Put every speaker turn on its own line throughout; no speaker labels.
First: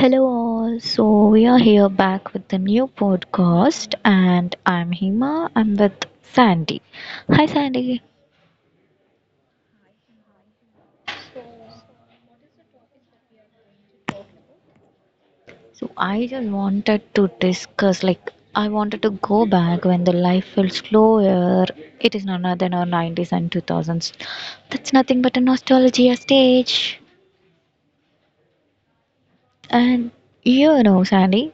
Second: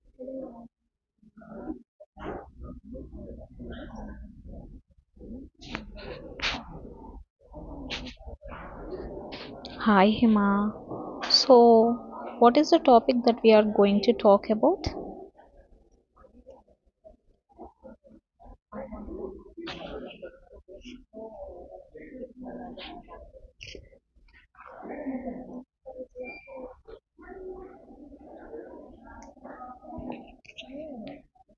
Hello, all. So, we are here back with the new podcast, and I'm Hima. I'm with Sandy. Hi, Sandy.
Hi, Hima. So, what is the topic that we are going to talk about?
So, I just wanted to discuss I wanted to go back when the life felt slower. It is none other than our 90s and 2000s. That's nothing but a nostalgia stage. And Sandy,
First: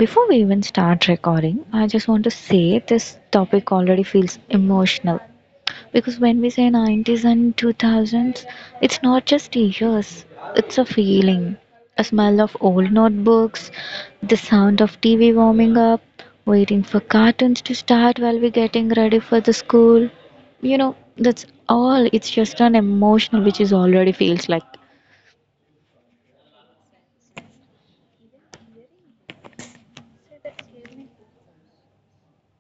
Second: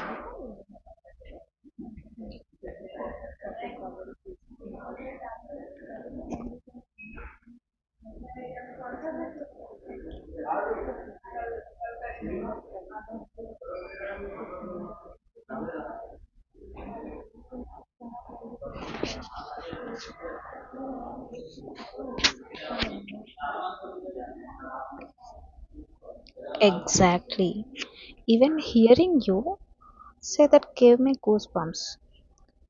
before we even start recording, I just want to say this topic already feels emotional because when we say 90s and 2000s, it's not just years, it's a feeling, a smell of old notebooks, the sound of TV warming up, waiting for cartoons to start while we're getting ready for the school. That's all, it's just an emotional which is already feels like.
Exactly. Even hearing you say that gave me goosebumps.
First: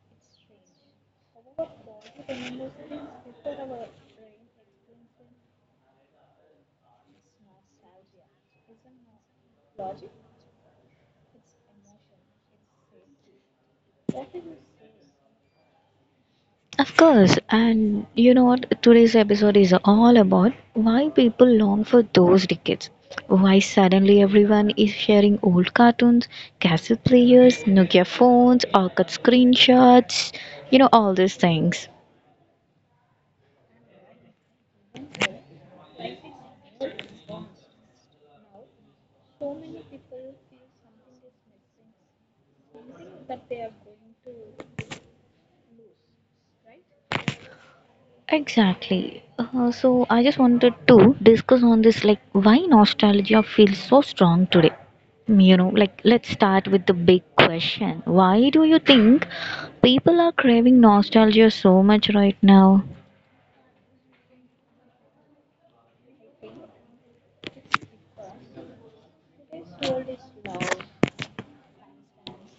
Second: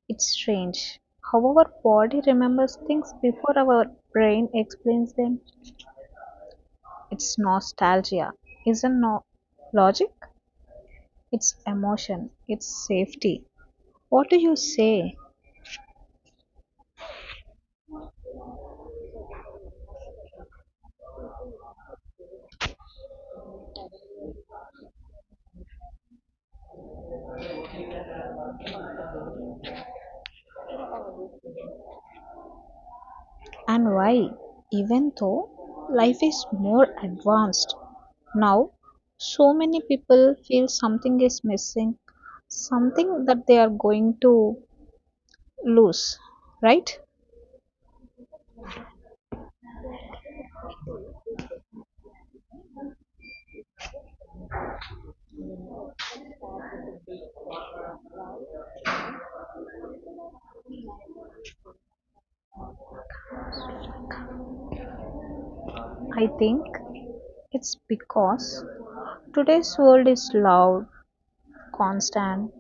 It's strange how our body remembers things before our brain explains them. It's nostalgia, isn't no logic? It's emotion, it's safety. What do you say?
Of course, and you know what? Today's episode is all about why people long for those decades. Why suddenly everyone is sharing old cartoons, cassette players, Nokia phones, or cut screenshots, all these things.
And why, even though life is more advanced now, so many people feel something is missing, something that they are going to lose, right?
Exactly. So I just wanted to discuss on this like why nostalgia feels so strong today. Like let's start with the big question. Why do you think people are craving nostalgia so much right now?
I think it's because today's world is loud, constant,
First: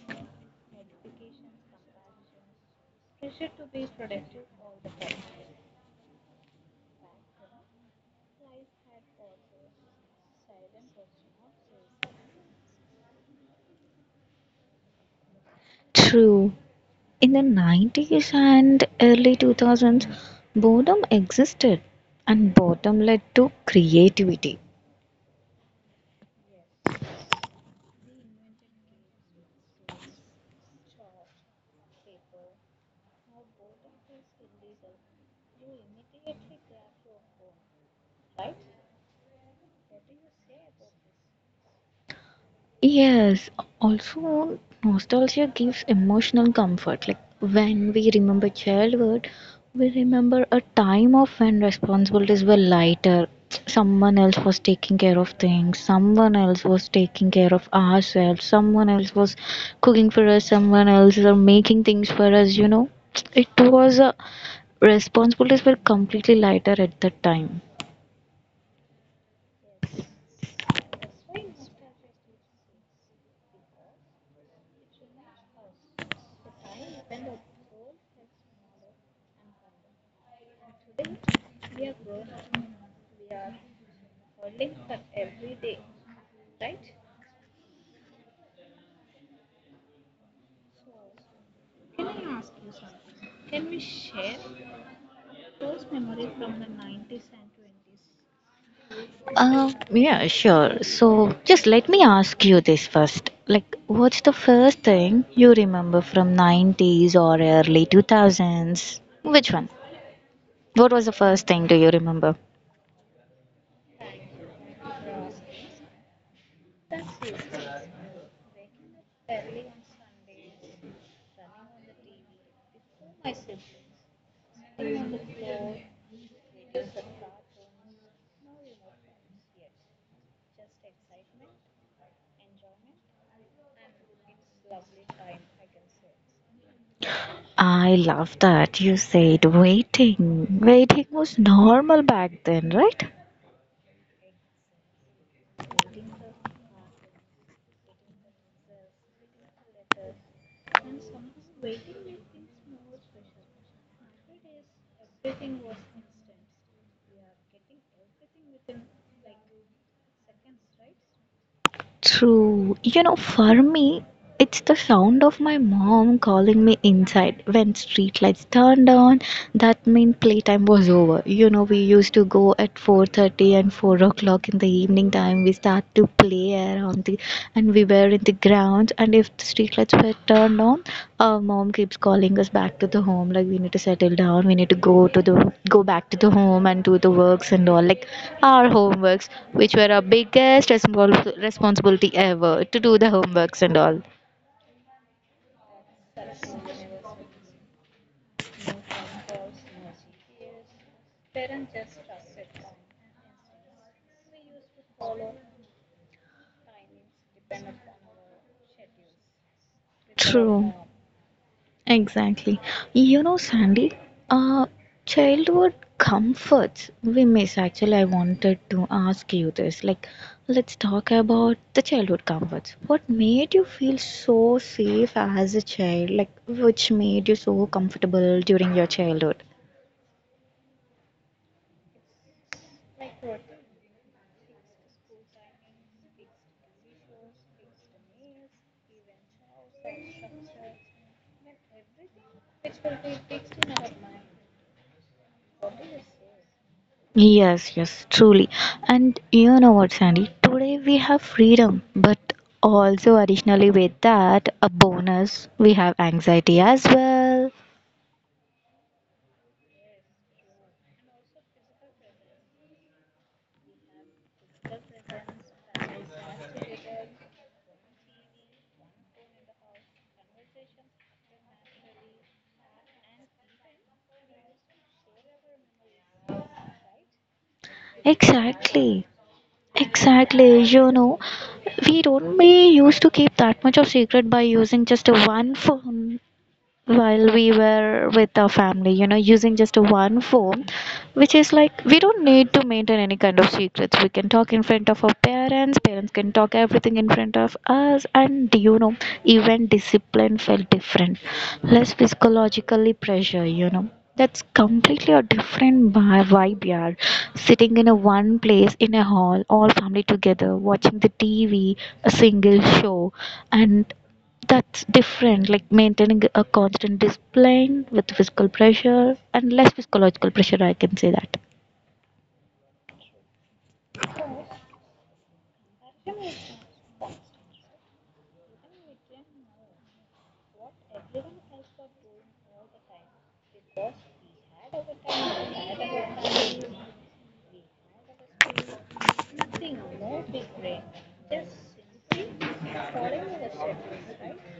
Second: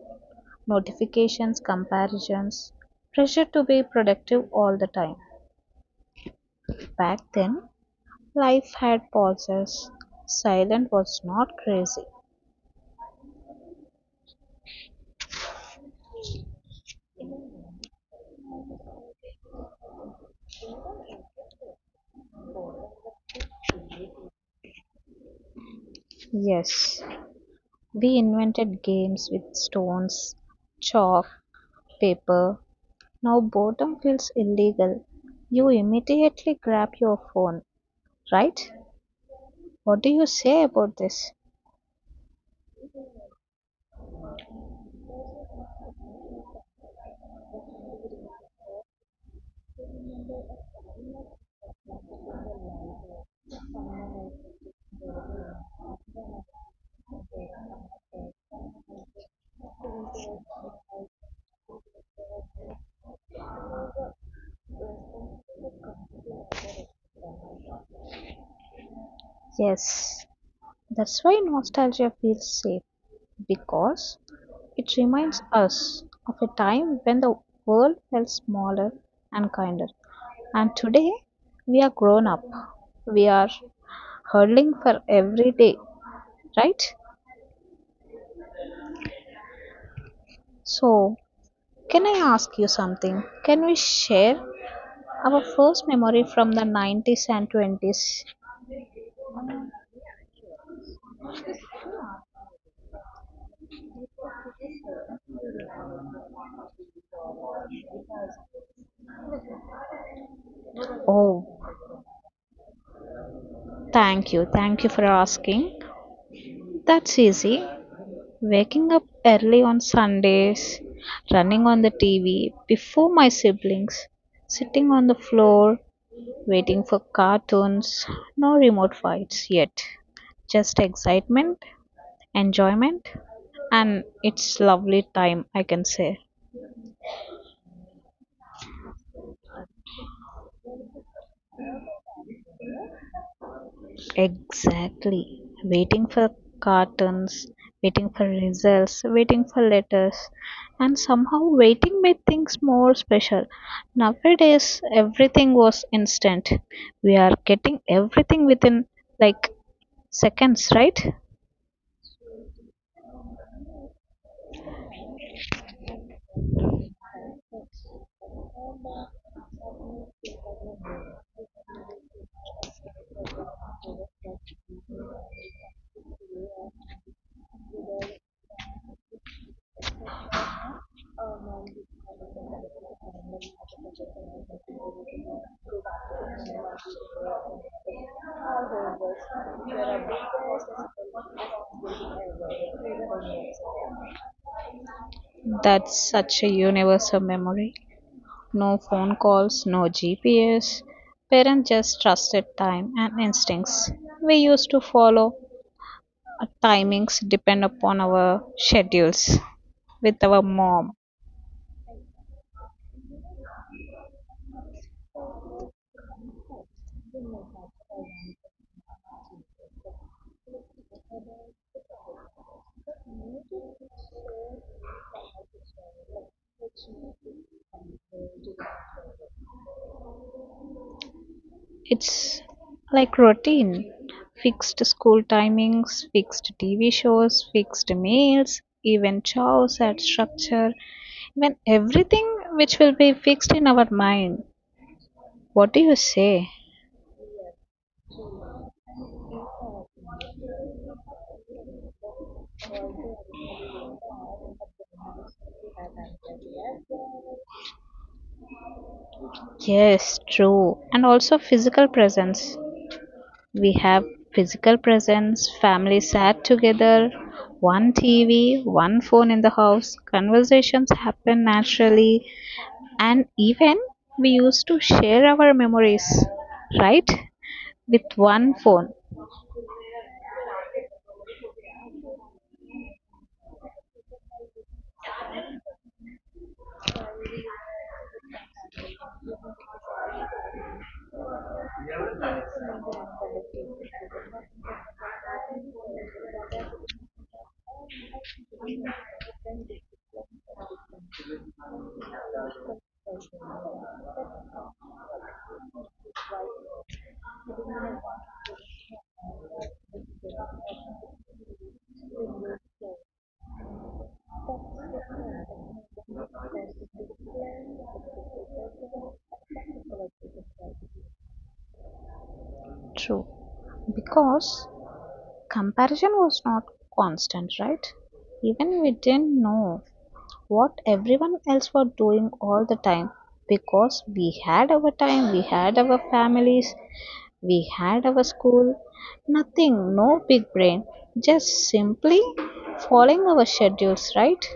notifications, comparisons, pressure to be productive all the time. Back then, life had pauses, silence was not crazy.
True. In the 90s and early 2000s, boredom existed and boredom led to creativity.
Yes, we invented games with stones, chalk, paper. Now boredom feels illegal. You immediately grab your phone, right? What do you say about this?
Yes, also nostalgia gives emotional comfort. Like when we remember childhood, we remember a time of when responsibilities were lighter. Someone else was taking care of things, someone else was taking care of ourselves, someone else was cooking for us, someone else or making things for us, It was a responsibilities were completely lighter at that time.
Yes, that's why nostalgia feels safe because it reminds us of a time when the world felt smaller and kinder. And today we are grown up. We are hurling for every day, right? So can I ask you something? Can we share our first memory from the 90s and 20s?
Yeah, sure. So just let me ask you this first. What's the first thing you remember from 90s or early 2000s? Which one? What was the first
Oh,
thing do you remember?
thank you. Thank you for asking. That's easy. Waking up early on Sundays, running on the TV before my siblings, sitting on the floor, waiting for cartoons. No remote fights yet. Just excitement, enjoyment, and it's lovely time, I can say.
I love that you said waiting. Waiting was normal back then, right?
Exactly, waiting for cartons, waiting for results, waiting for letters, and somehow waiting made things more special. Nowadays, everything was instant. We are getting everything within like seconds, right?
True. You know, for me, it's the sound of my mom calling me inside when street lights turned on. That meant playtime was over. You know, we used to go at 4:30 and 4 o'clock in the evening time. We start to play around and we were in the grounds. And if the street lights were turned on, our mom keeps calling us back to the home, like we need to settle down, we need to go back to the home and do the works and all, like our homeworks, which were our biggest responsibility ever, to do the homeworks and all.
That's such a universal memory. No phone calls, no GPS. Parents just trusted time and instincts. We used to follow our timings depend upon our schedules with our
True.
mom.
Exactly. You know, Sandy, uh, childhood comforts we miss. Actually, I wanted to ask you this. Let's talk about the childhood comforts. What made you feel so safe as a child? Like, which made you so comfortable during your childhood?
It's like routine: fixed school timings, fixed TV shows, fixed meals, even chores and structure, even everything which will be fixed in our mind. What do you say?
Yes, yes, truly. And you know what, Sandy? Today we have freedom, but also additionally with that, a bonus, we have anxiety as well.
Yes, true. And also physical presence. We have physical presence, family sat together, one TV, one phone in the house, conversations happen naturally. And even we used to share our memories, right, with one phone.
Exactly. Exactly, we don't we used to keep that much of secret by using just one phone while we were with our family, using just one phone, which is like we don't need to maintain any kind of secrets. We can talk in front of our parents, parents can talk everything in front of us, and even discipline felt different, less psychologically pressure, That's completely a different vibe, yeah. Sitting in a one place in a hall, all family together, watching the TV, a single show, and that's different, like maintaining a constant discipline with physical pressure and less physiological pressure, I can say that.
True, because comparison was not constant, right? Even we didn't know what everyone else were doing all the time because we had our time, we had our families, we had our school, nothing, no big brain, just simply following our schedules, right?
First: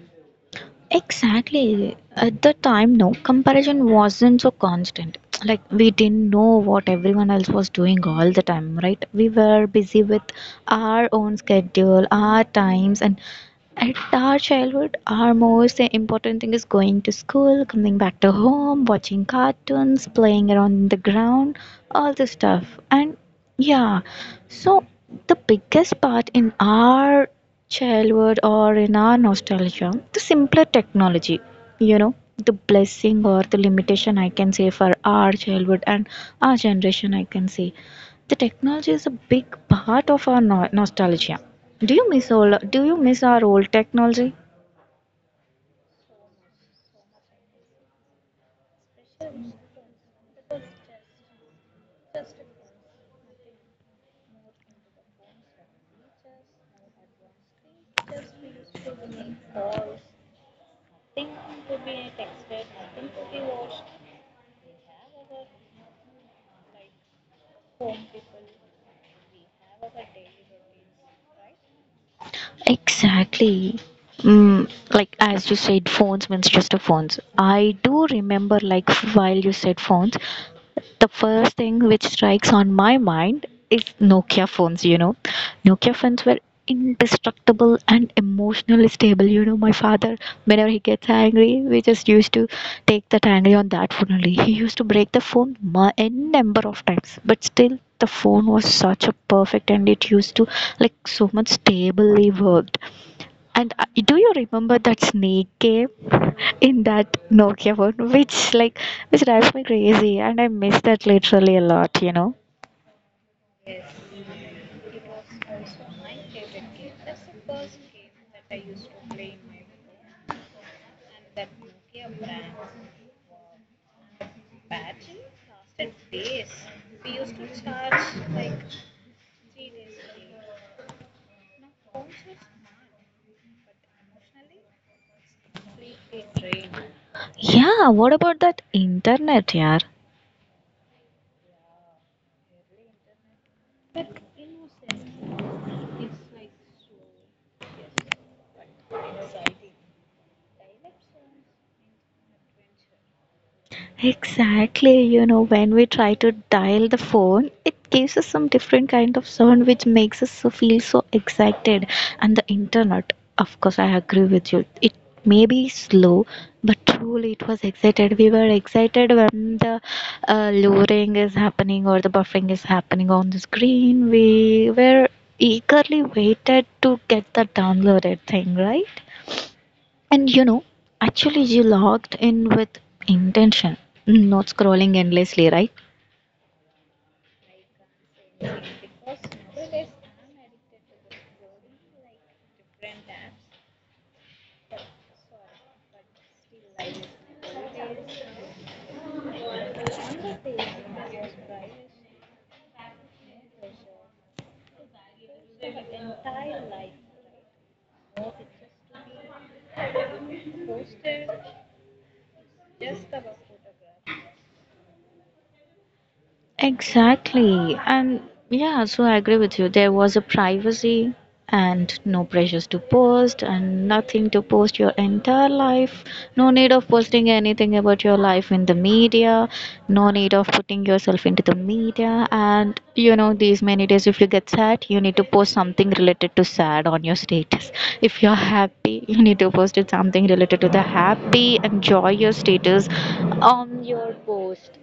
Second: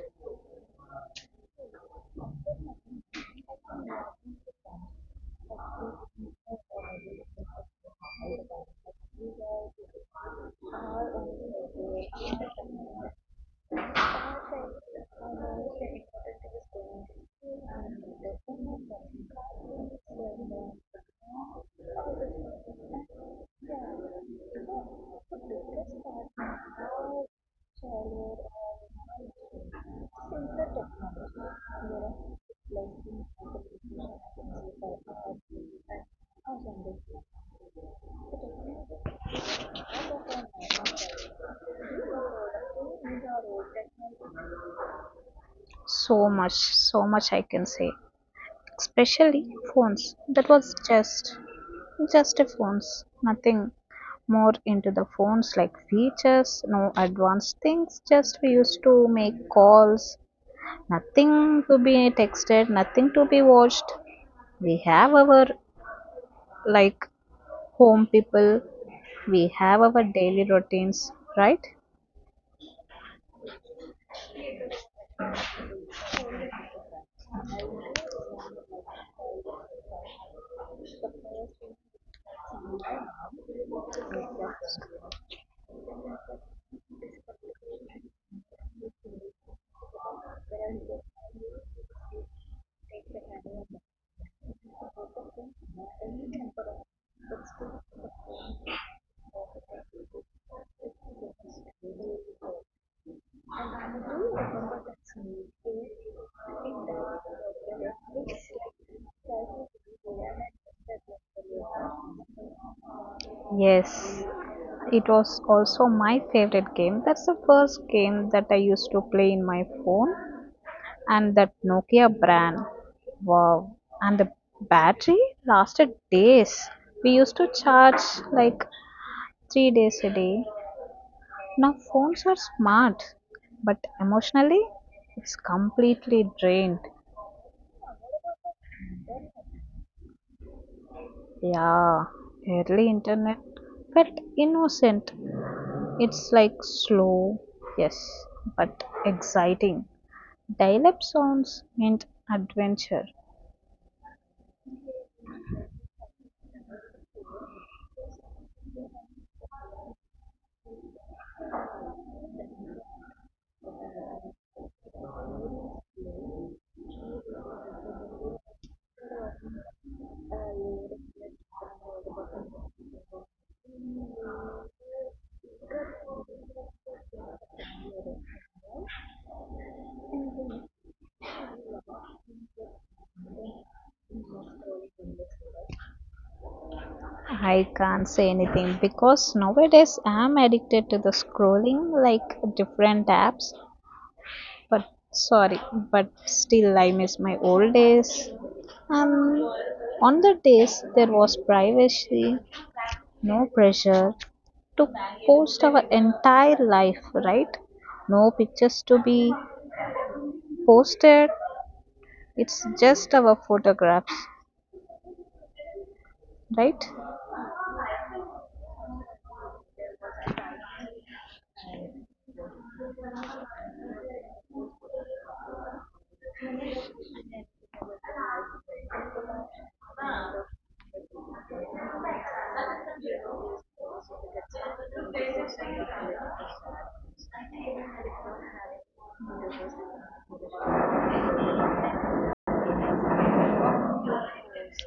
Exactly. At the time, no, comparison wasn't so constant. Like, we didn't know what everyone else was doing all the time, right? We were busy with our own schedule, our times, and at our childhood our most important thing is going to school, coming back to home, watching cartoons, playing around in the ground, all this stuff. And yeah, so the biggest part in our childhood or in our nostalgia, the simpler technology, the blessing or the limitation I can say for our childhood and our generation I can say the technology is a big part of our nostalgia. Do you miss all? Do you miss our old technology?
So much, so much I can say. Especially phones. That was just a phones, nothing more into the phones like features, no advanced things. Just we used to make calls, nothing to be texted, nothing to be watched. We have our like home people, we have our daily routines, right?
Exactly. Like as you said, phones means just a phones. I do remember, like while you said phones, the first thing which strikes on my mind is Nokia phones. You know, Nokia phones were indestructible and emotionally stable. You know, my father, whenever he gets angry, we just used to take that angry on that phone only. He used to break the phone n number of times, but still the phone was such a perfect and it used to like so much stably worked. And do you remember that snake game in that Nokia phone, which drives me crazy, and I miss that literally a lot, you know?
Yes, it was also my favorite game. That's the first game that I used to play in my phone, and that Nokia brand. Wow, and the battery lasted days. We used to charge like three days a day. Now phones are smart, but emotionally, it's completely drained.
Yeah, what about that internet, yeah?
Yeah, early internet felt innocent. It's like slow, yes, but exciting. Dial up sounds meant adventure.
Exactly, you know, when we try to dial the phone, it gives us some different kind of sound which makes us feel so excited. And the internet, of course, I agree with you. It may be slow, but truly it was excited. We were excited when the luring is happening or the buffering is happening on the screen. We were eagerly waited to get the downloaded thing, right? And you know, actually, you logged in with intention, not scrolling endlessly, right?
I can't say anything because nowadays I'm addicted to the scrolling like different apps. But sorry, but still I miss my old days. Um, on the days there was privacy, no pressure to post our entire life, right? No pictures to be posted, it's just our photographs, right?
Exactly. And yeah, so I agree with you. There was a privacy and no pressures to post and nothing to post your entire life. No need of posting anything about your life in the media. No need of putting yourself into the media. And you know, these many days, if you get sad, you need to post something related to sad on your status. If you're happy, you need to post it something related to the happy. Enjoy your status on your post.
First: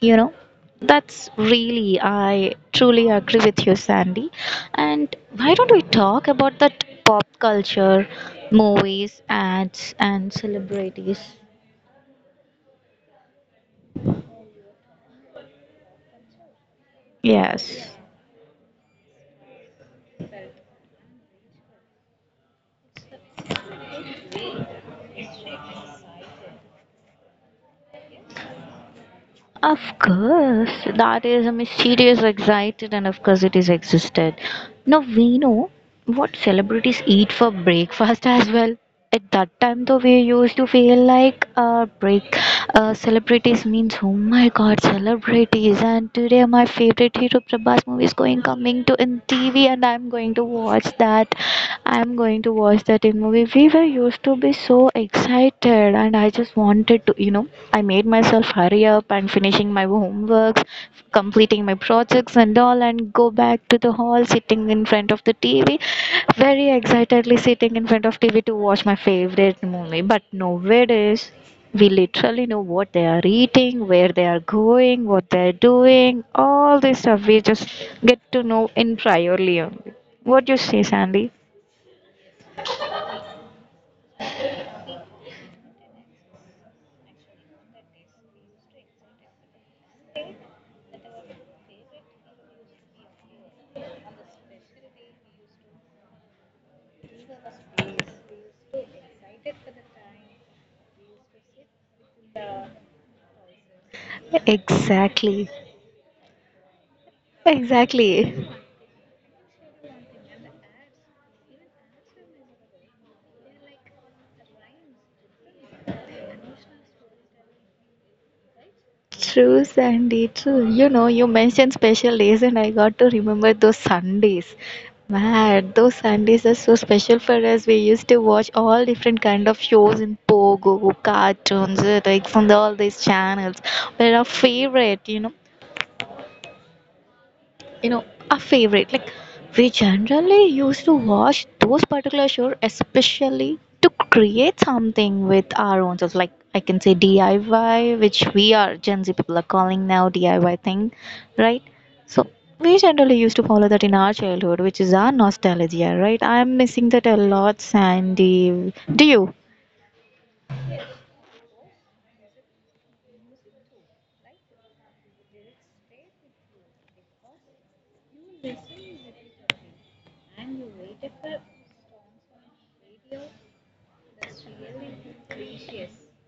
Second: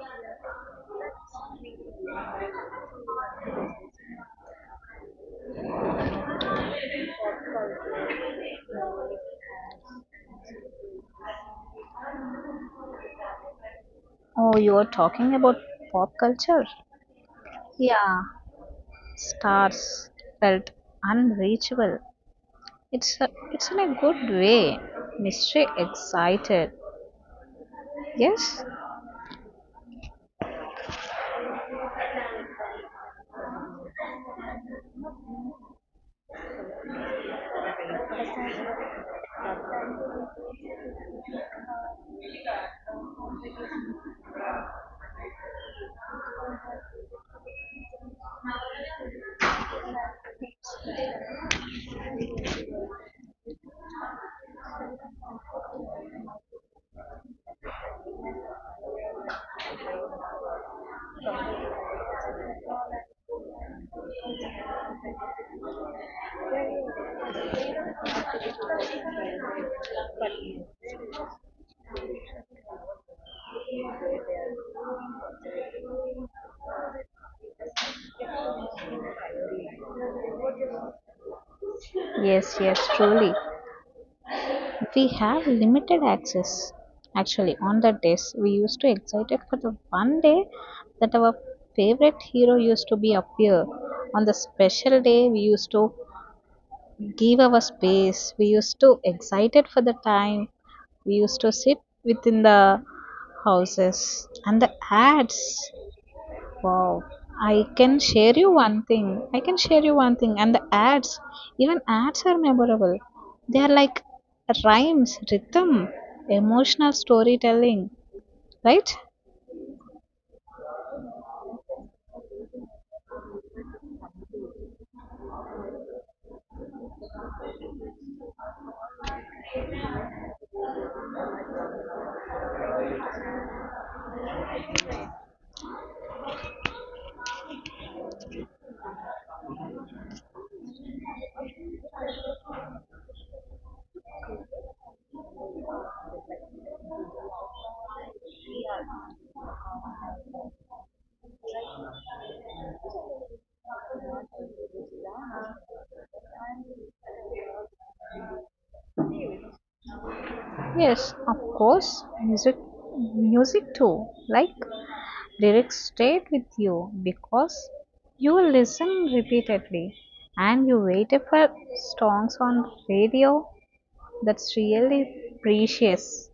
You know, that's really, I truly agree with you, Sandy. And why don't we talk about that pop culture, movies, ads, and celebrities?
Oh, you're talking about pop culture?
Yes.
Yeah, stars felt unreachable. It's a, it's in a good way. Mystery excited. Yes,
Of course, that is a mysterious, excited, and of course, it is existed. Now we know what celebrities eat for breakfast as well. At that time, though, we used to feel like break celebrities means oh my god, celebrities! And today, my favorite hero Prabhas movie is going coming to in TV, and I'm going to watch that. I'm going to watch that in movie. We were used to be so excited, and I just wanted to, you know, I made myself hurry up and finishing my homeworks, completing my projects and all, and go back to the hall, sitting in front of the TV, very excitedly sitting in front of TV to watch my favorite movie. But nowadays, we literally know what they are eating, where they are going, what they are doing, all this stuff we just get to know in priorly only. What do you say, Sandy?
yes, yes, truly. We have limited access. Actually, on the days we used to excited for the one day that our favorite hero used to be appear. On the special day, we used to give our space. We used to excited for the time. We used to sit within the houses and the ads.
Exactly.
Wow. I can share
Exactly.
you one thing. I can share you one thing. And the ads, even ads are memorable. They are like rhymes, rhythm, emotional storytelling, right?
True, Sandy. True. You know, you mentioned special days, and I got to remember those Sundays. Man, those Sundays are so special for us. We used to watch all different kind of shows in Pogo, cartoons, like all these channels. We're our favorite, you know. you know a favorite like we generally used to watch those particular shows especially to create something with our own selves, like I can say DIY, which we are Gen Z people are calling now DIY thing, right? So we generally used to follow that in our childhood, which is our nostalgia, right? I'm missing that a lot, Sandy. Do you?
Yes, of course. Music, music too. Like lyrics stayed with you because you listen repeatedly and you waited for songs on radio. That's really precious,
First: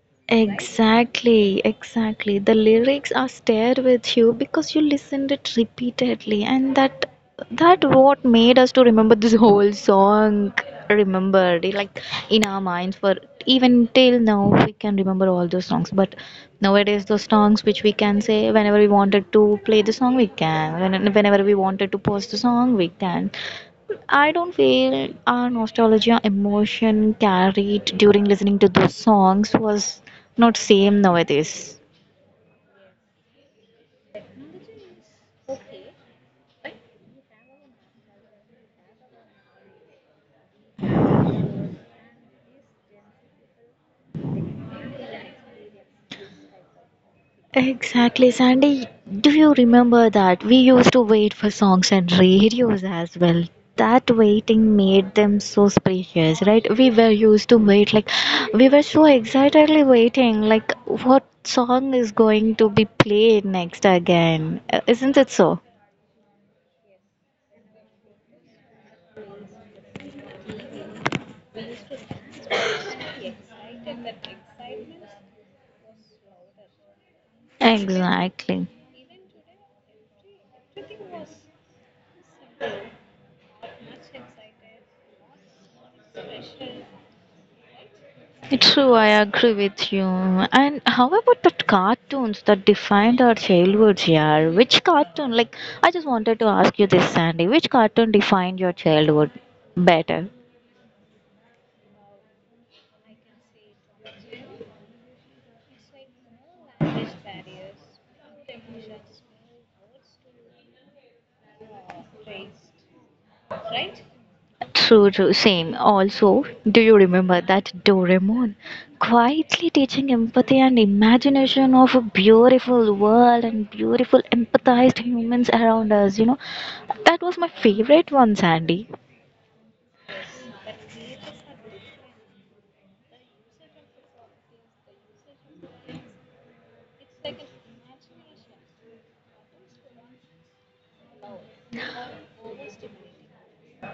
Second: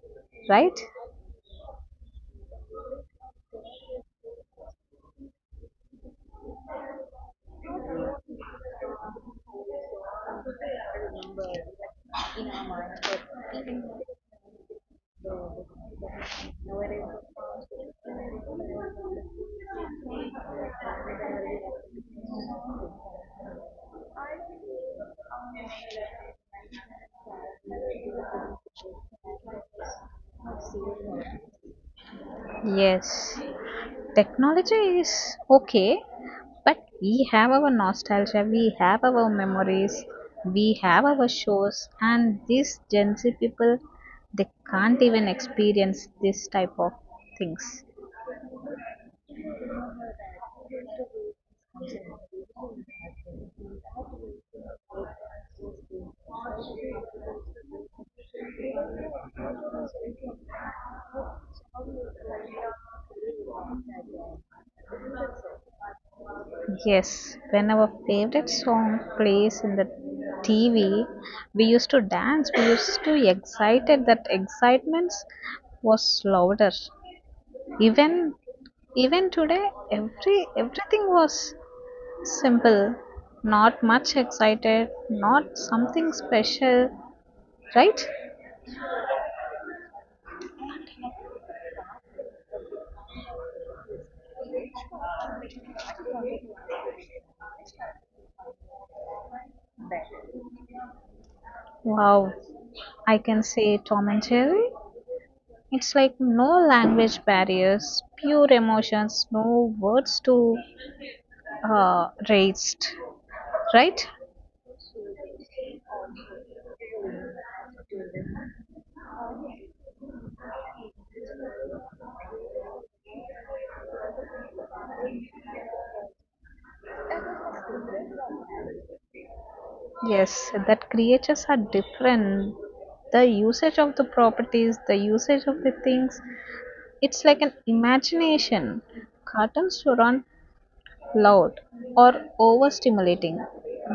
right?
Exactly, exactly. The lyrics are stayed with you because you listened it repeatedly, and that what made us to remember this whole song. Remember, like in our minds for even till now, we can remember all those songs. But nowadays, those songs which we can say whenever we wanted to play the song, we can. Whenever we wanted to post the song, we can. I don't feel our nostalgia emotion carried during listening to those songs was not same nowadays.
Yes. Technology is okay, but we have our nostalgia, we have our memories, we have our shows, and these Gen Z people they can't even experience this type of things.
Exactly, Sandy. Do you remember that we used to wait for songs and radios as well? That waiting made them so spacious, right? We were used to wait like we were so excitedly waiting, like what song is going to be played next again? Isn't it so?
Yes, when our favorite song plays in the TV, we used to dance, we used to excited, that excitement was louder. Even
Exactly.
even today every everything was simple, not much excited, not something special, right?
It's true, I agree with you. And how about the cartoons that defined our childhoods, yeah? Which cartoon? I just wanted to ask you this, Sandy. Which cartoon defined your childhood better?
Wow. I can say Tom and Jerry. It's like no language barriers, pure emotions, no words to raised, right?
True, true, same. Also, do you remember that Doraemon quietly teaching empathy and imagination of a beautiful world and beautiful empathized humans around us? You know, that was my favorite one, Sandy.
Yes, that creatures are different. The usage of the properties, the usage of the things, it's like an imagination. Cartoons were on loud or overstimulating.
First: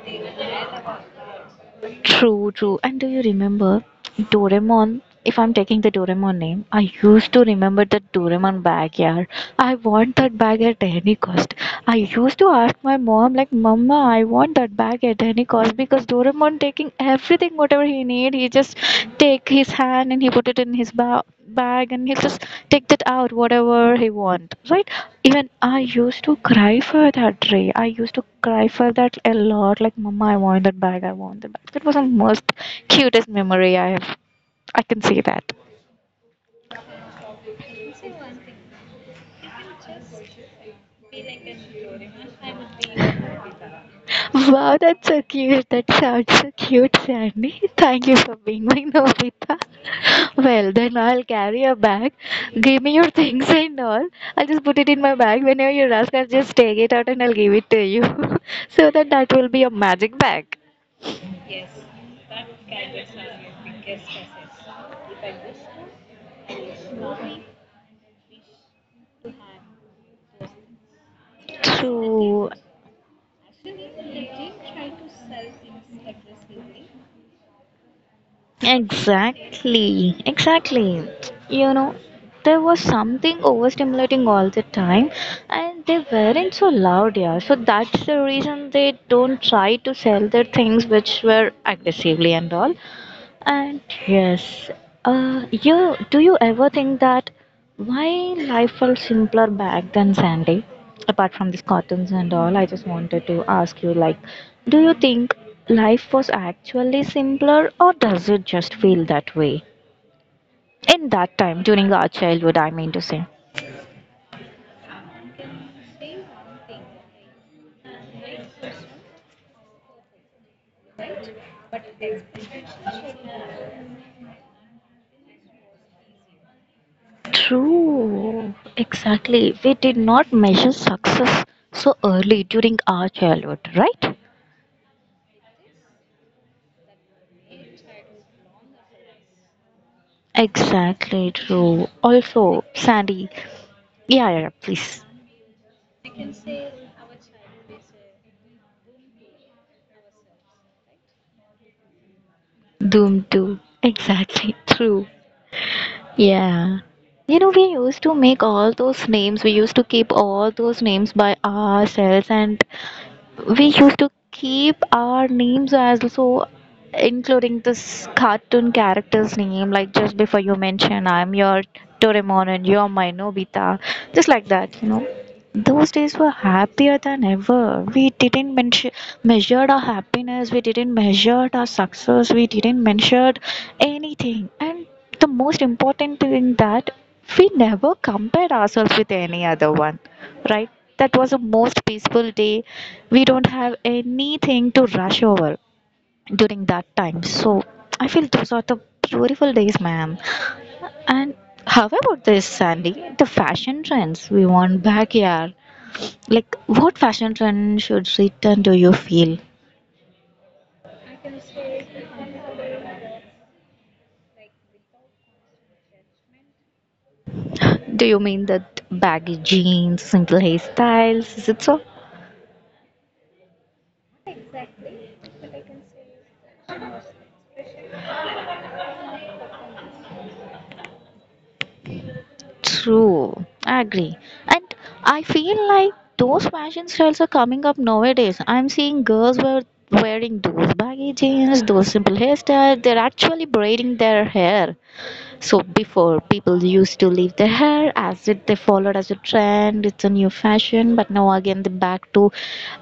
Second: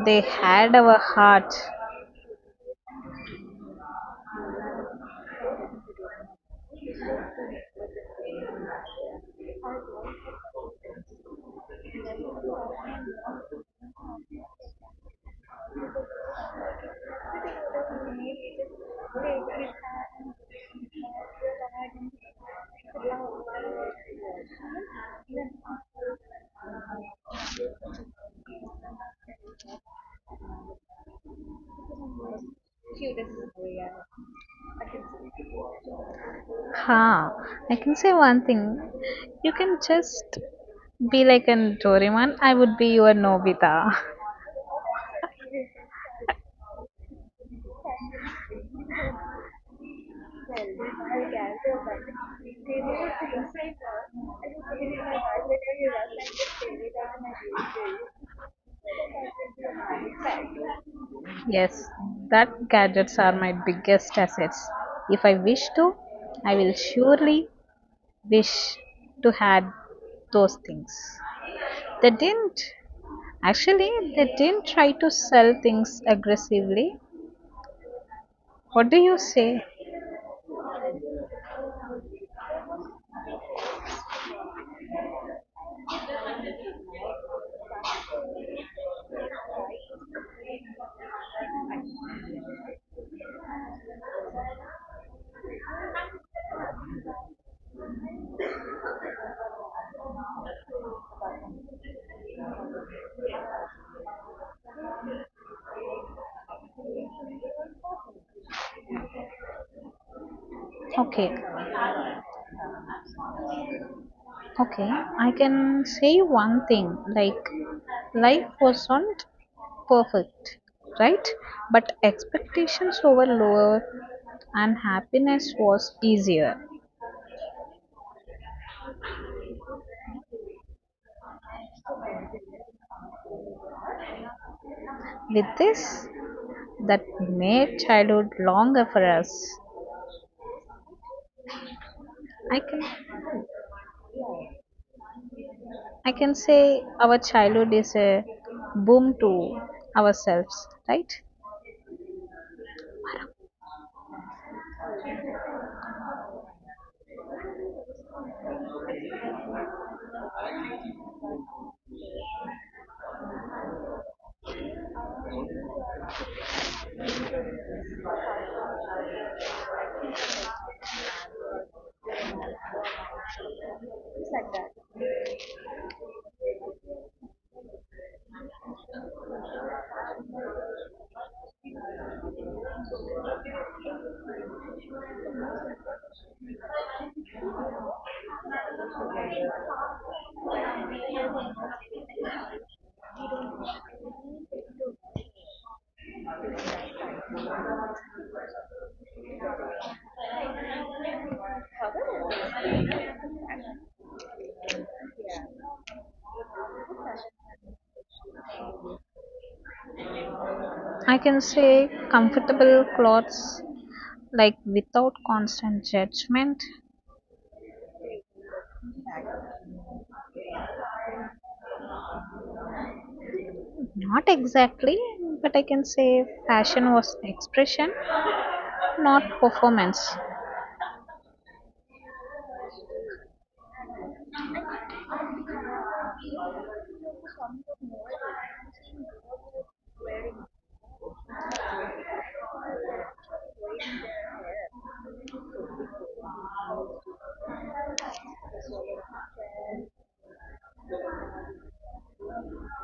They had our heart.
True, true. And do you remember Doraemon? If I'm taking the Doraemon name, I used to remember that Doraemon bag, yeah. I want that bag at any cost. I used to ask my mom, like, Mama, I want that bag at any cost because Doraemon taking everything, whatever he need, he just take his hand and he put it in his bag and he'll just take that out whatever he want, right? Even I used to cry for that tray, I used to cry for that a lot, like, Mama, I want that bag, I want that bag. That was the most cutest memory I have. I can see that.
Ha! I can say one thing. You can just be like an Doraemon. I would be your Nobita.
Wow, that's so cute. That sounds so cute, Sandy. Thank you for being my Nobita. Well, then I'll carry a bag. Give me your things and all. I'll just put it in my bag. Whenever you ask, I'll just take it out and I'll give it to you. So that will be a magic bag.
Yes, that gadgets are my biggest assets. If I wish to, I will surely wish to had those things. They
So.
didn't. Actually, they didn't try to sell things aggressively. What do you say?
Exactly, exactly. You know, there was something overstimulating all the time, and they weren't so loud, yeah. So that's the reason they don't try to sell their things which were aggressively and all. And yes, you do you ever think that why life felt simpler back then, Sandy? Apart from these cartoons and all, I just wanted to ask you, like, do you think life was actually simpler, or does it just feel that way in that
Okay,
time during our childhood? I mean to say.
okay. I can say one thing. Like, life wasn't perfect, right? But expectations were lower, and happiness was easier.
True, exactly. We did not measure success so early during our childhood, right?
With this, that made childhood longer for us.
Exactly true.
I
Also,
can,
Sandy, yeah, yeah, yeah, please.
I can say our childhood is a boom to ourselves, right?
Doom 2. Exactly. True. Yeah. You know, we used to make all those names. We used to keep all those names by ourselves, and we used to keep our names as so, including this cartoon character's name, like, just before you mentioned, I'm your Doraemon and you're my Nobita. Just like that. Those days were happier than ever. We didn't mention measured our happiness, we didn't measure our success, we didn't measure anything. And the most important thing that we never compared ourselves with any other one, right? That was a most peaceful day. We don't have anything to rush over during that time. So I feel those are the beautiful days, ma'am. And how about this, Sandy? The fashion trends we want back, yeah. Like, what fashion trend should return? Do you feel?
I can say comfortable clothes, like without constant judgment.
Do you mean that baggy jeans, simple hairstyles? Is it so?
Not exactly, but I can say fashion was expression, not performance.
True, I agree. And I feel like those fashion styles are coming up nowadays. I'm seeing girls were wearing those baggy jeans, those simple hairstyles. They're actually braiding their hair. So before, people used to leave their hair as it, they followed as a trend, it's a new fashion, but now again they're back to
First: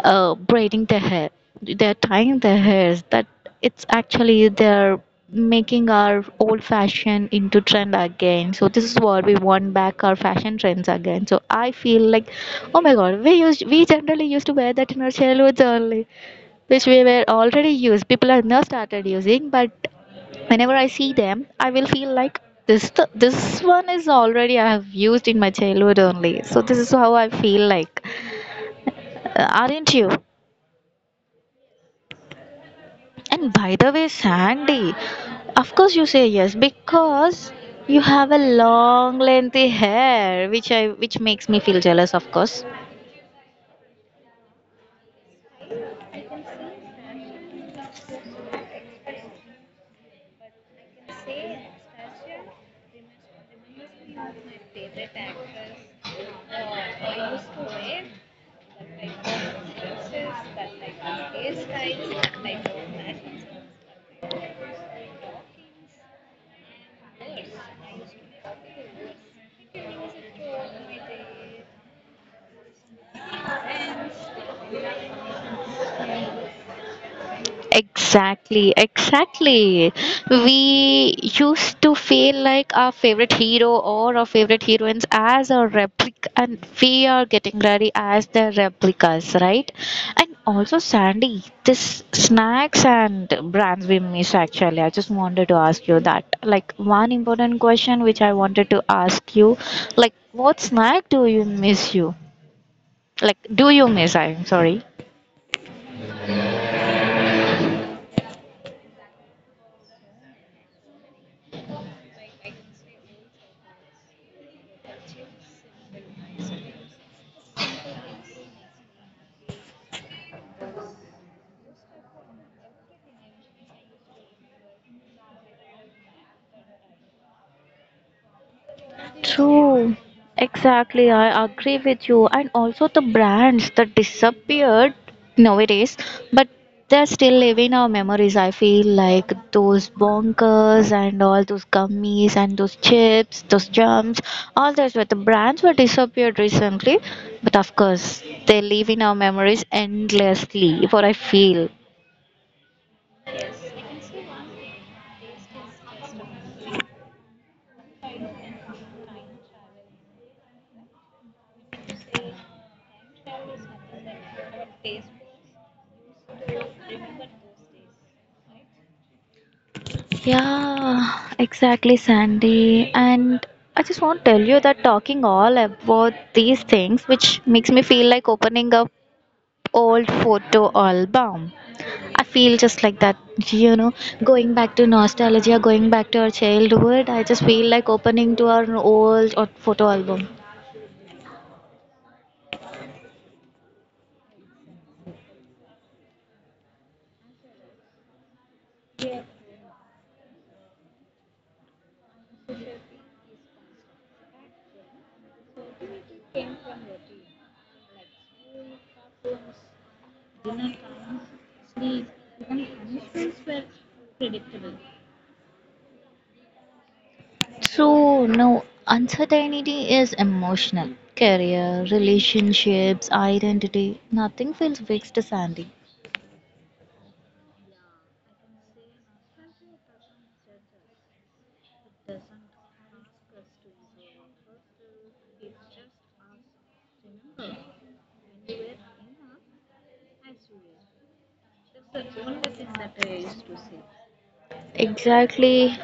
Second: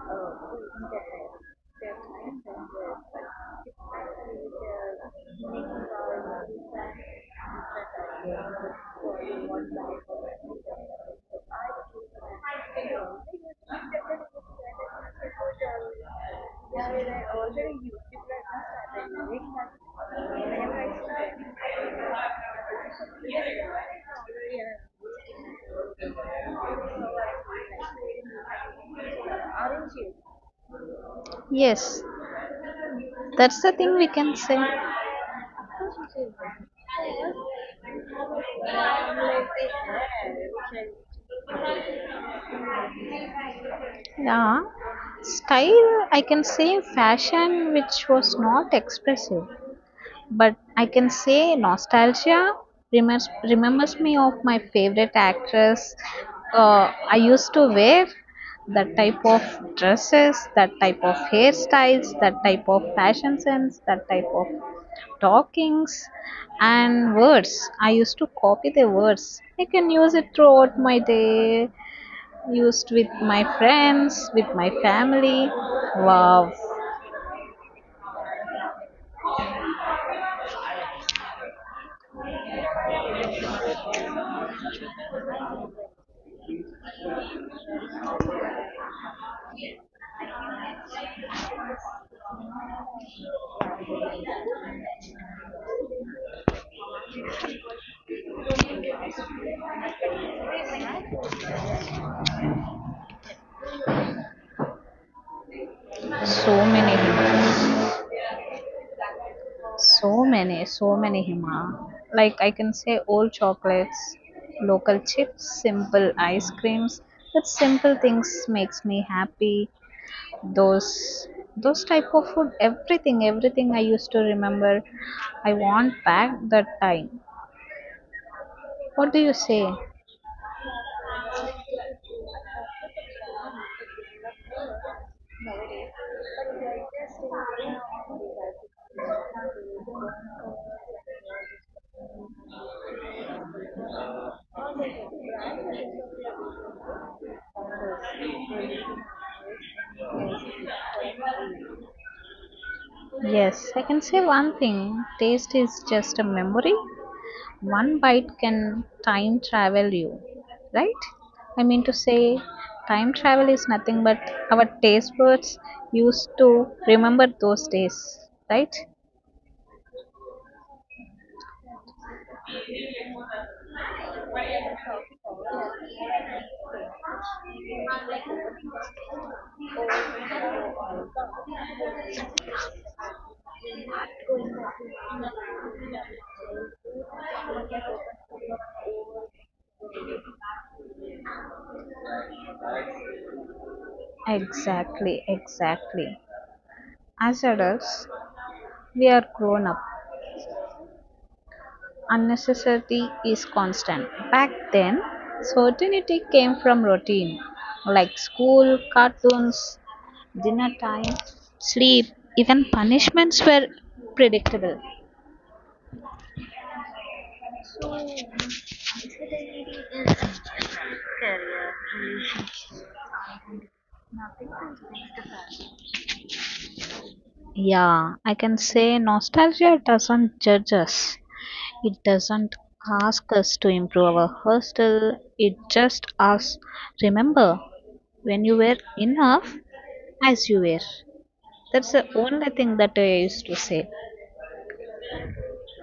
braiding their hair. They're tying their hairs, that it's actually they're making our old fashion into trend again. So this is what we want back, our fashion trends again. So I feel like, oh my god, we generally used to wear that in our childhoods only, which we were already used, people are now started using. But whenever I see them, I will feel like, this one is already I have used in my childhood only. So this is how I feel like, aren't you?
Yes,
And
that's the
by the
thing we
way,
can say.
Sandy, of course you say yes because you have a long lengthy hair, which makes me feel jealous, of course.
Yeah, style, I can say fashion, which was not expressive, but I can say nostalgia remembers, remembers me of my favorite actress. I used to wear that type of dresses, that type of hairstyles, that type of fashion sense, that type of talkings and words. I used to copy the words. I can use it throughout my day used with my friends, with my family. Wow,
Exactly, exactly. We used to feel like our favorite hero or our favorite heroines as a replica, and we are getting ready as the replicas, right? And also, Sandy, this snacks and brands we miss actually. I just wanted to ask you that. Like, one important question which I wanted to ask you, like, what snack do you miss you? Like, do you miss? I'm sorry.
so many himas, so many, so many hima. Like I can say, old chocolates, local chips, simple ice creams. But simple things makes me happy. Those those type of food, everything, everything I used to remember. I want back that time. What do you say?
True. Exactly. I agree with you. And also the brands that disappeared nowadays, but they're still living our memories. I feel like those bonkers and all those gummies and those chips, those jams, all those were the brands were disappeared recently. But of course, they live in our memories endlessly, what I feel.
Yes, I can say one thing. Taste is just a memory, one bite can time travel you, right? I mean to say time travel is nothing but our taste buds used to remember those days, right?
Yeah, exactly, Sandy. And I just want to tell you that talking all about these things, which makes me feel like opening up old photo album. I feel just like that, you know, going back to nostalgia, going back to our childhood. I just feel like opening to our old photo album.
Exactly, exactly. As adults we are grown up, unnecessity is constant. Back then, certainty came from routine, like school, cartoons, dinner time, sleep, even punishments were predictable.
So, no, uncertainty is emotional. Career, relationships, identity, nothing feels fixed, Sandy.
Yeah, I can say nostalgia doesn't judge us. It doesn't ask us to improve our hostel. It just asks, remember when you were enough as you were. That's the only thing that I used to say.
Exactly.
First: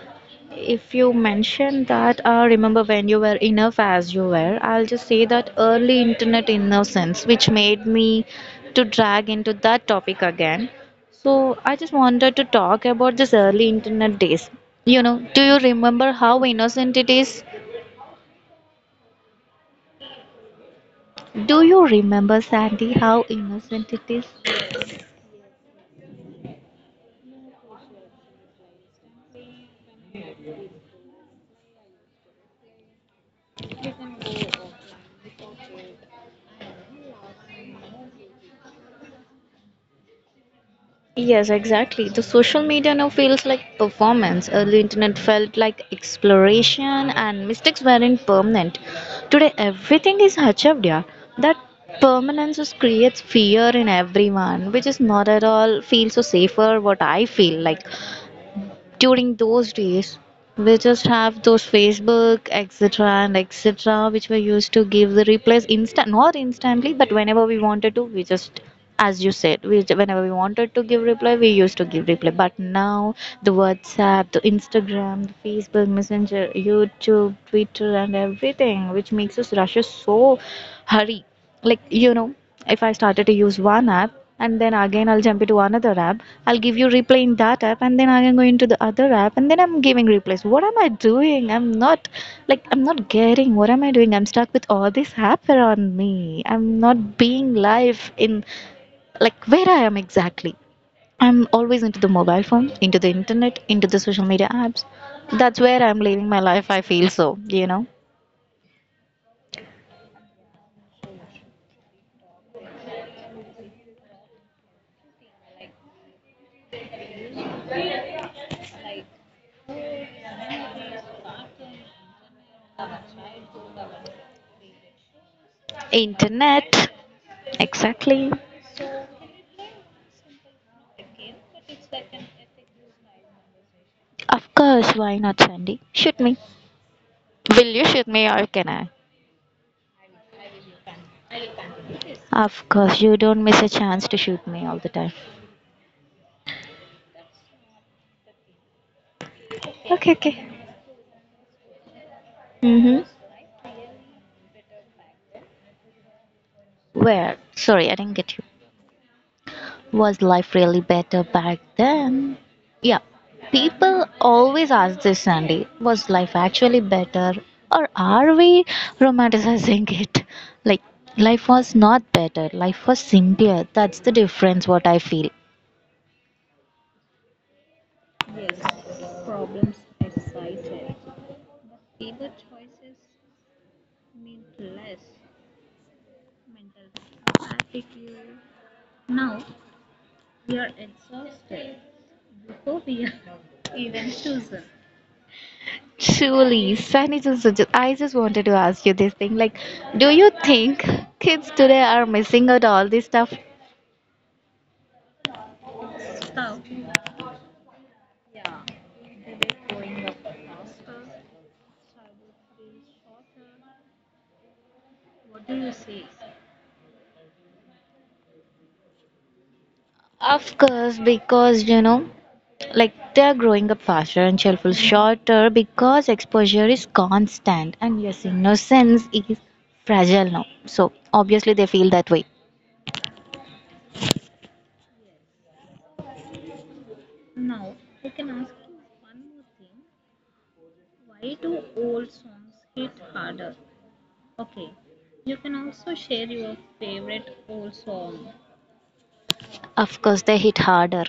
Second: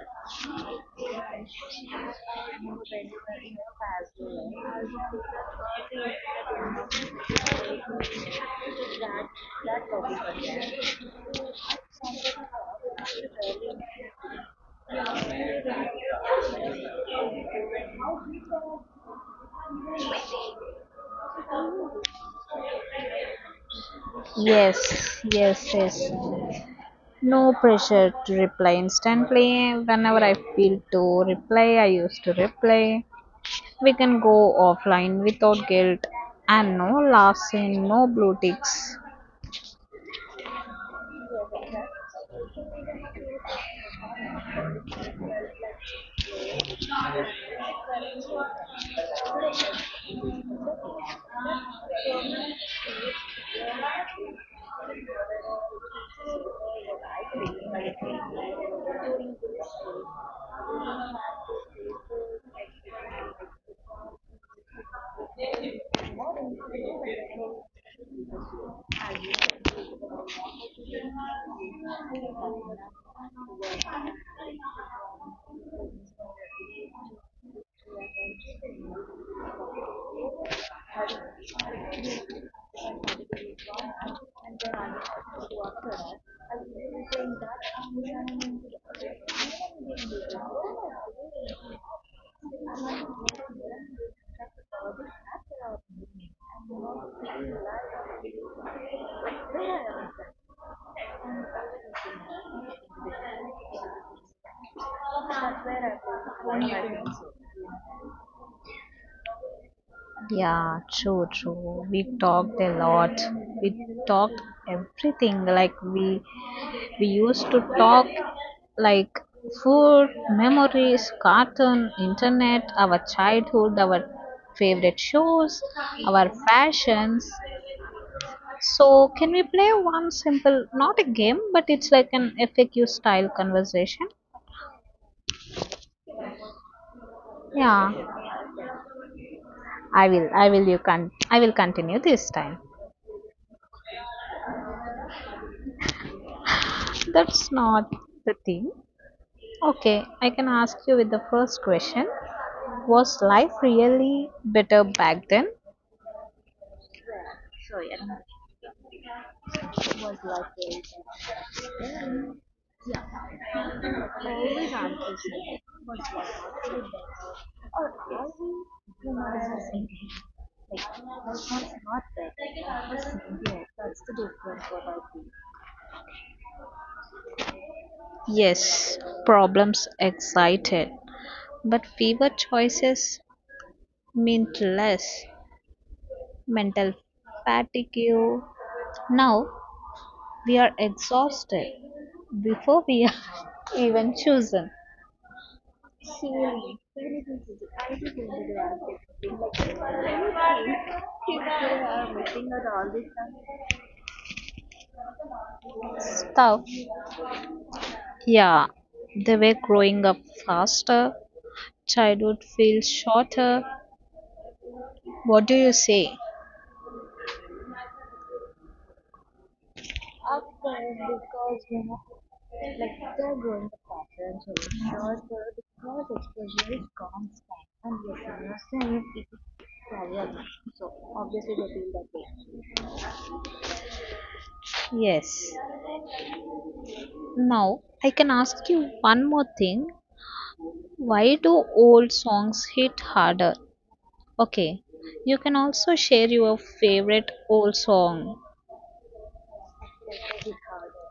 If you mention that, I remember when you were enough as you were. I'll just say that early internet innocence, which made me to drag into that topic again. So I just wanted to talk about this early internet days. You know, do you remember how innocent it is? Do you remember, Sandy, how innocent it is?
Yes, yes, yes. No pressure to reply instantly. Whenever I feel to reply, I used to reply. We can go offline without guilt and no laughs and no blue ticks.
Yes, exactly. The social media now feels like performance. Early internet felt like exploration, and mistakes weren't permanent. Today everything is achieved, yeah. That permanence just creates fear in everyone, which is not at all feels so safer, what I feel like. During those days, we just have those Facebook etc and etc, which were used to give the replies instant, not instantly, but whenever we wanted to, we just, as you said, we whenever we wanted to give reply, we used to give reply. But now the WhatsApp, the Instagram, the Facebook Messenger, YouTube, Twitter and everything, which makes us rush us so hurry, like, if I started to use one app, and then again I'll jump into another app, I'll give you replay in that app, and then again am going to the other app, and then I'm giving replays. What am I doing? I'm not getting, what am I doing? I'm stuck with all this app around me. I'm not being live in, like, where I am exactly. I'm always into the mobile phone, into the internet, into the social media apps. That's where I'm living my life, I feel so.
Yeah, true, true. We talked a lot. We talked everything. Like we used to talk like food, memories, cartoon, internet, our childhood, our favorite shows, our
Internet.
fashions.
Exactly.
So can we play one simple, not a game, but it's like an FAQ style conversation?
Of course, why not, Sandy? Shoot me. Will you
Yeah,
shoot me or can I?
I will. I will. You can. I will continue this time.
Of course, you don't miss a chance to shoot me all the time.
That's not the thing. Okay,
Okay,
I can
okay.
ask you with the first question.
Mm-hmm.
Was life really better back then?
Where? Sorry, I didn't get you. Was life really better back then? Yeah. People always ask this, Sandy. Was life actually better? Or are we romanticizing it? Like, life was not better. Life was simpler. That's the difference, what I feel.
Yes, problems excited, but fewer choices meant less mental fatigue. Now we are exhausted before we are even chosen.
Surely, Sunny, I just wanted to ask you this thing. Like, do you think kids today are missing out all this stuff?
Stuff. Yeah, they were growing up faster. Childhood feels shorter. What do you say?
Of course, because you know, like
Like they're
they're
growing
growing
the
up faster
pattern,
and
so
shelf life
sure
shorter because exposure is constant,
and
and yes,
listeners
innocence
safe,
is fragile now.
so
So
obviously
obviously
they
they
feel
feel
that
that way.
way. Yes. Now, I can ask you one more thing. Why do old songs hit harder? Okay. You can also share your favorite old song.
Of course, they hit harder.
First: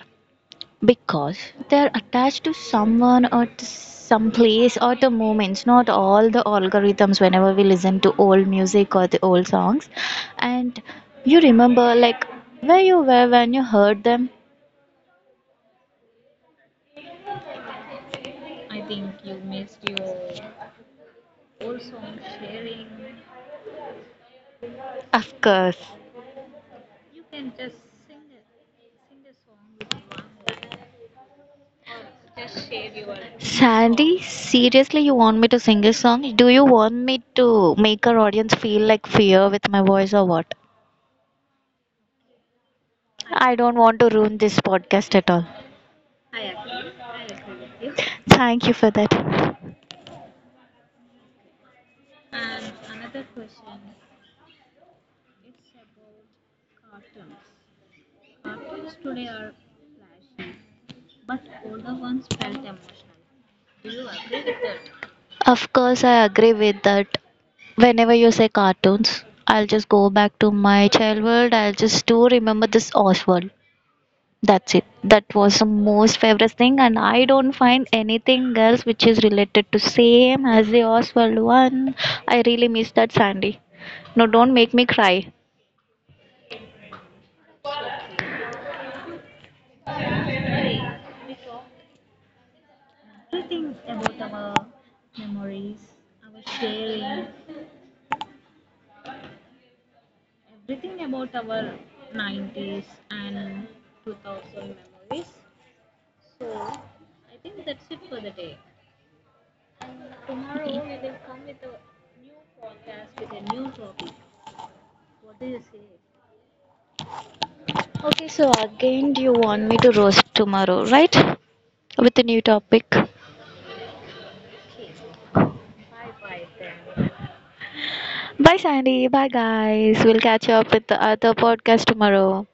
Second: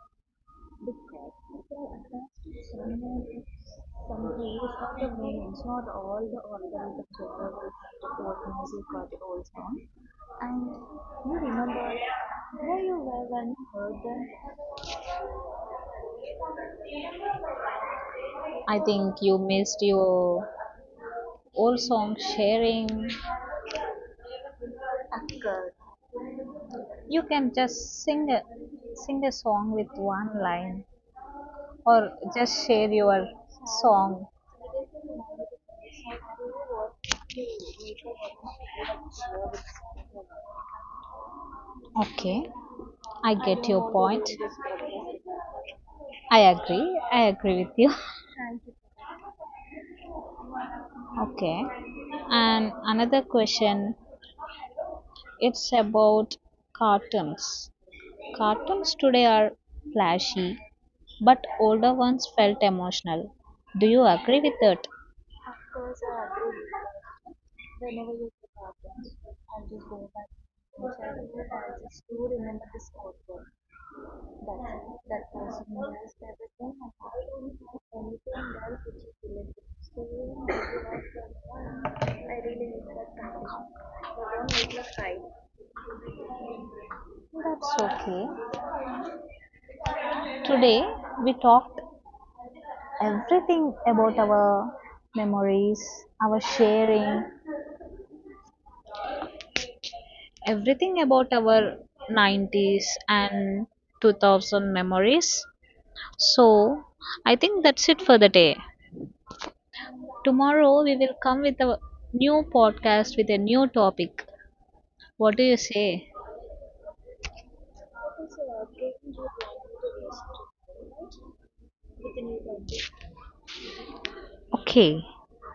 Because they're attached to someone or to some place or to moments, not all the algorithms whenever we listen to old music or the old songs. And you remember like where you were when you heard them?
I think you missed your old song sharing.
Of course.
You can just sing a, sing a song with one line or just share your
Sandy,
song.
seriously, you want me to sing a song? Do you want me to make our audience feel like fear with my voice or what?
Okay. I
I
get
don't
your
want to
point.
ruin this podcast at all.
I agree. I agree with you.
Thank you for that.
Okay. And another question, it's about cartoons. Cartoons today are flashy, but older ones felt emotional. Do you agree with that?
Of course, I agree with that. Whenever you say cartoons, I'll just go back to my childhood. I'll just do remember this Oswald. That's it. That was the most favorite thing, and I don't find anything else which is related to same as the Oswald one. I really miss that, Sandy. No, don't make me cry.
That's okay. Today we talked everything about our memories, our sharing, everything about our 90s and 2000 memories. So, I think that's it for the day. Tomorrow we will come with a new podcast with a new topic. What do you say?
Okay, so again, do you want me to roast tomorrow, right? With a new topic.
Okay.
Bye, Sandy. Bye, guys. We'll catch up with the other podcast tomorrow.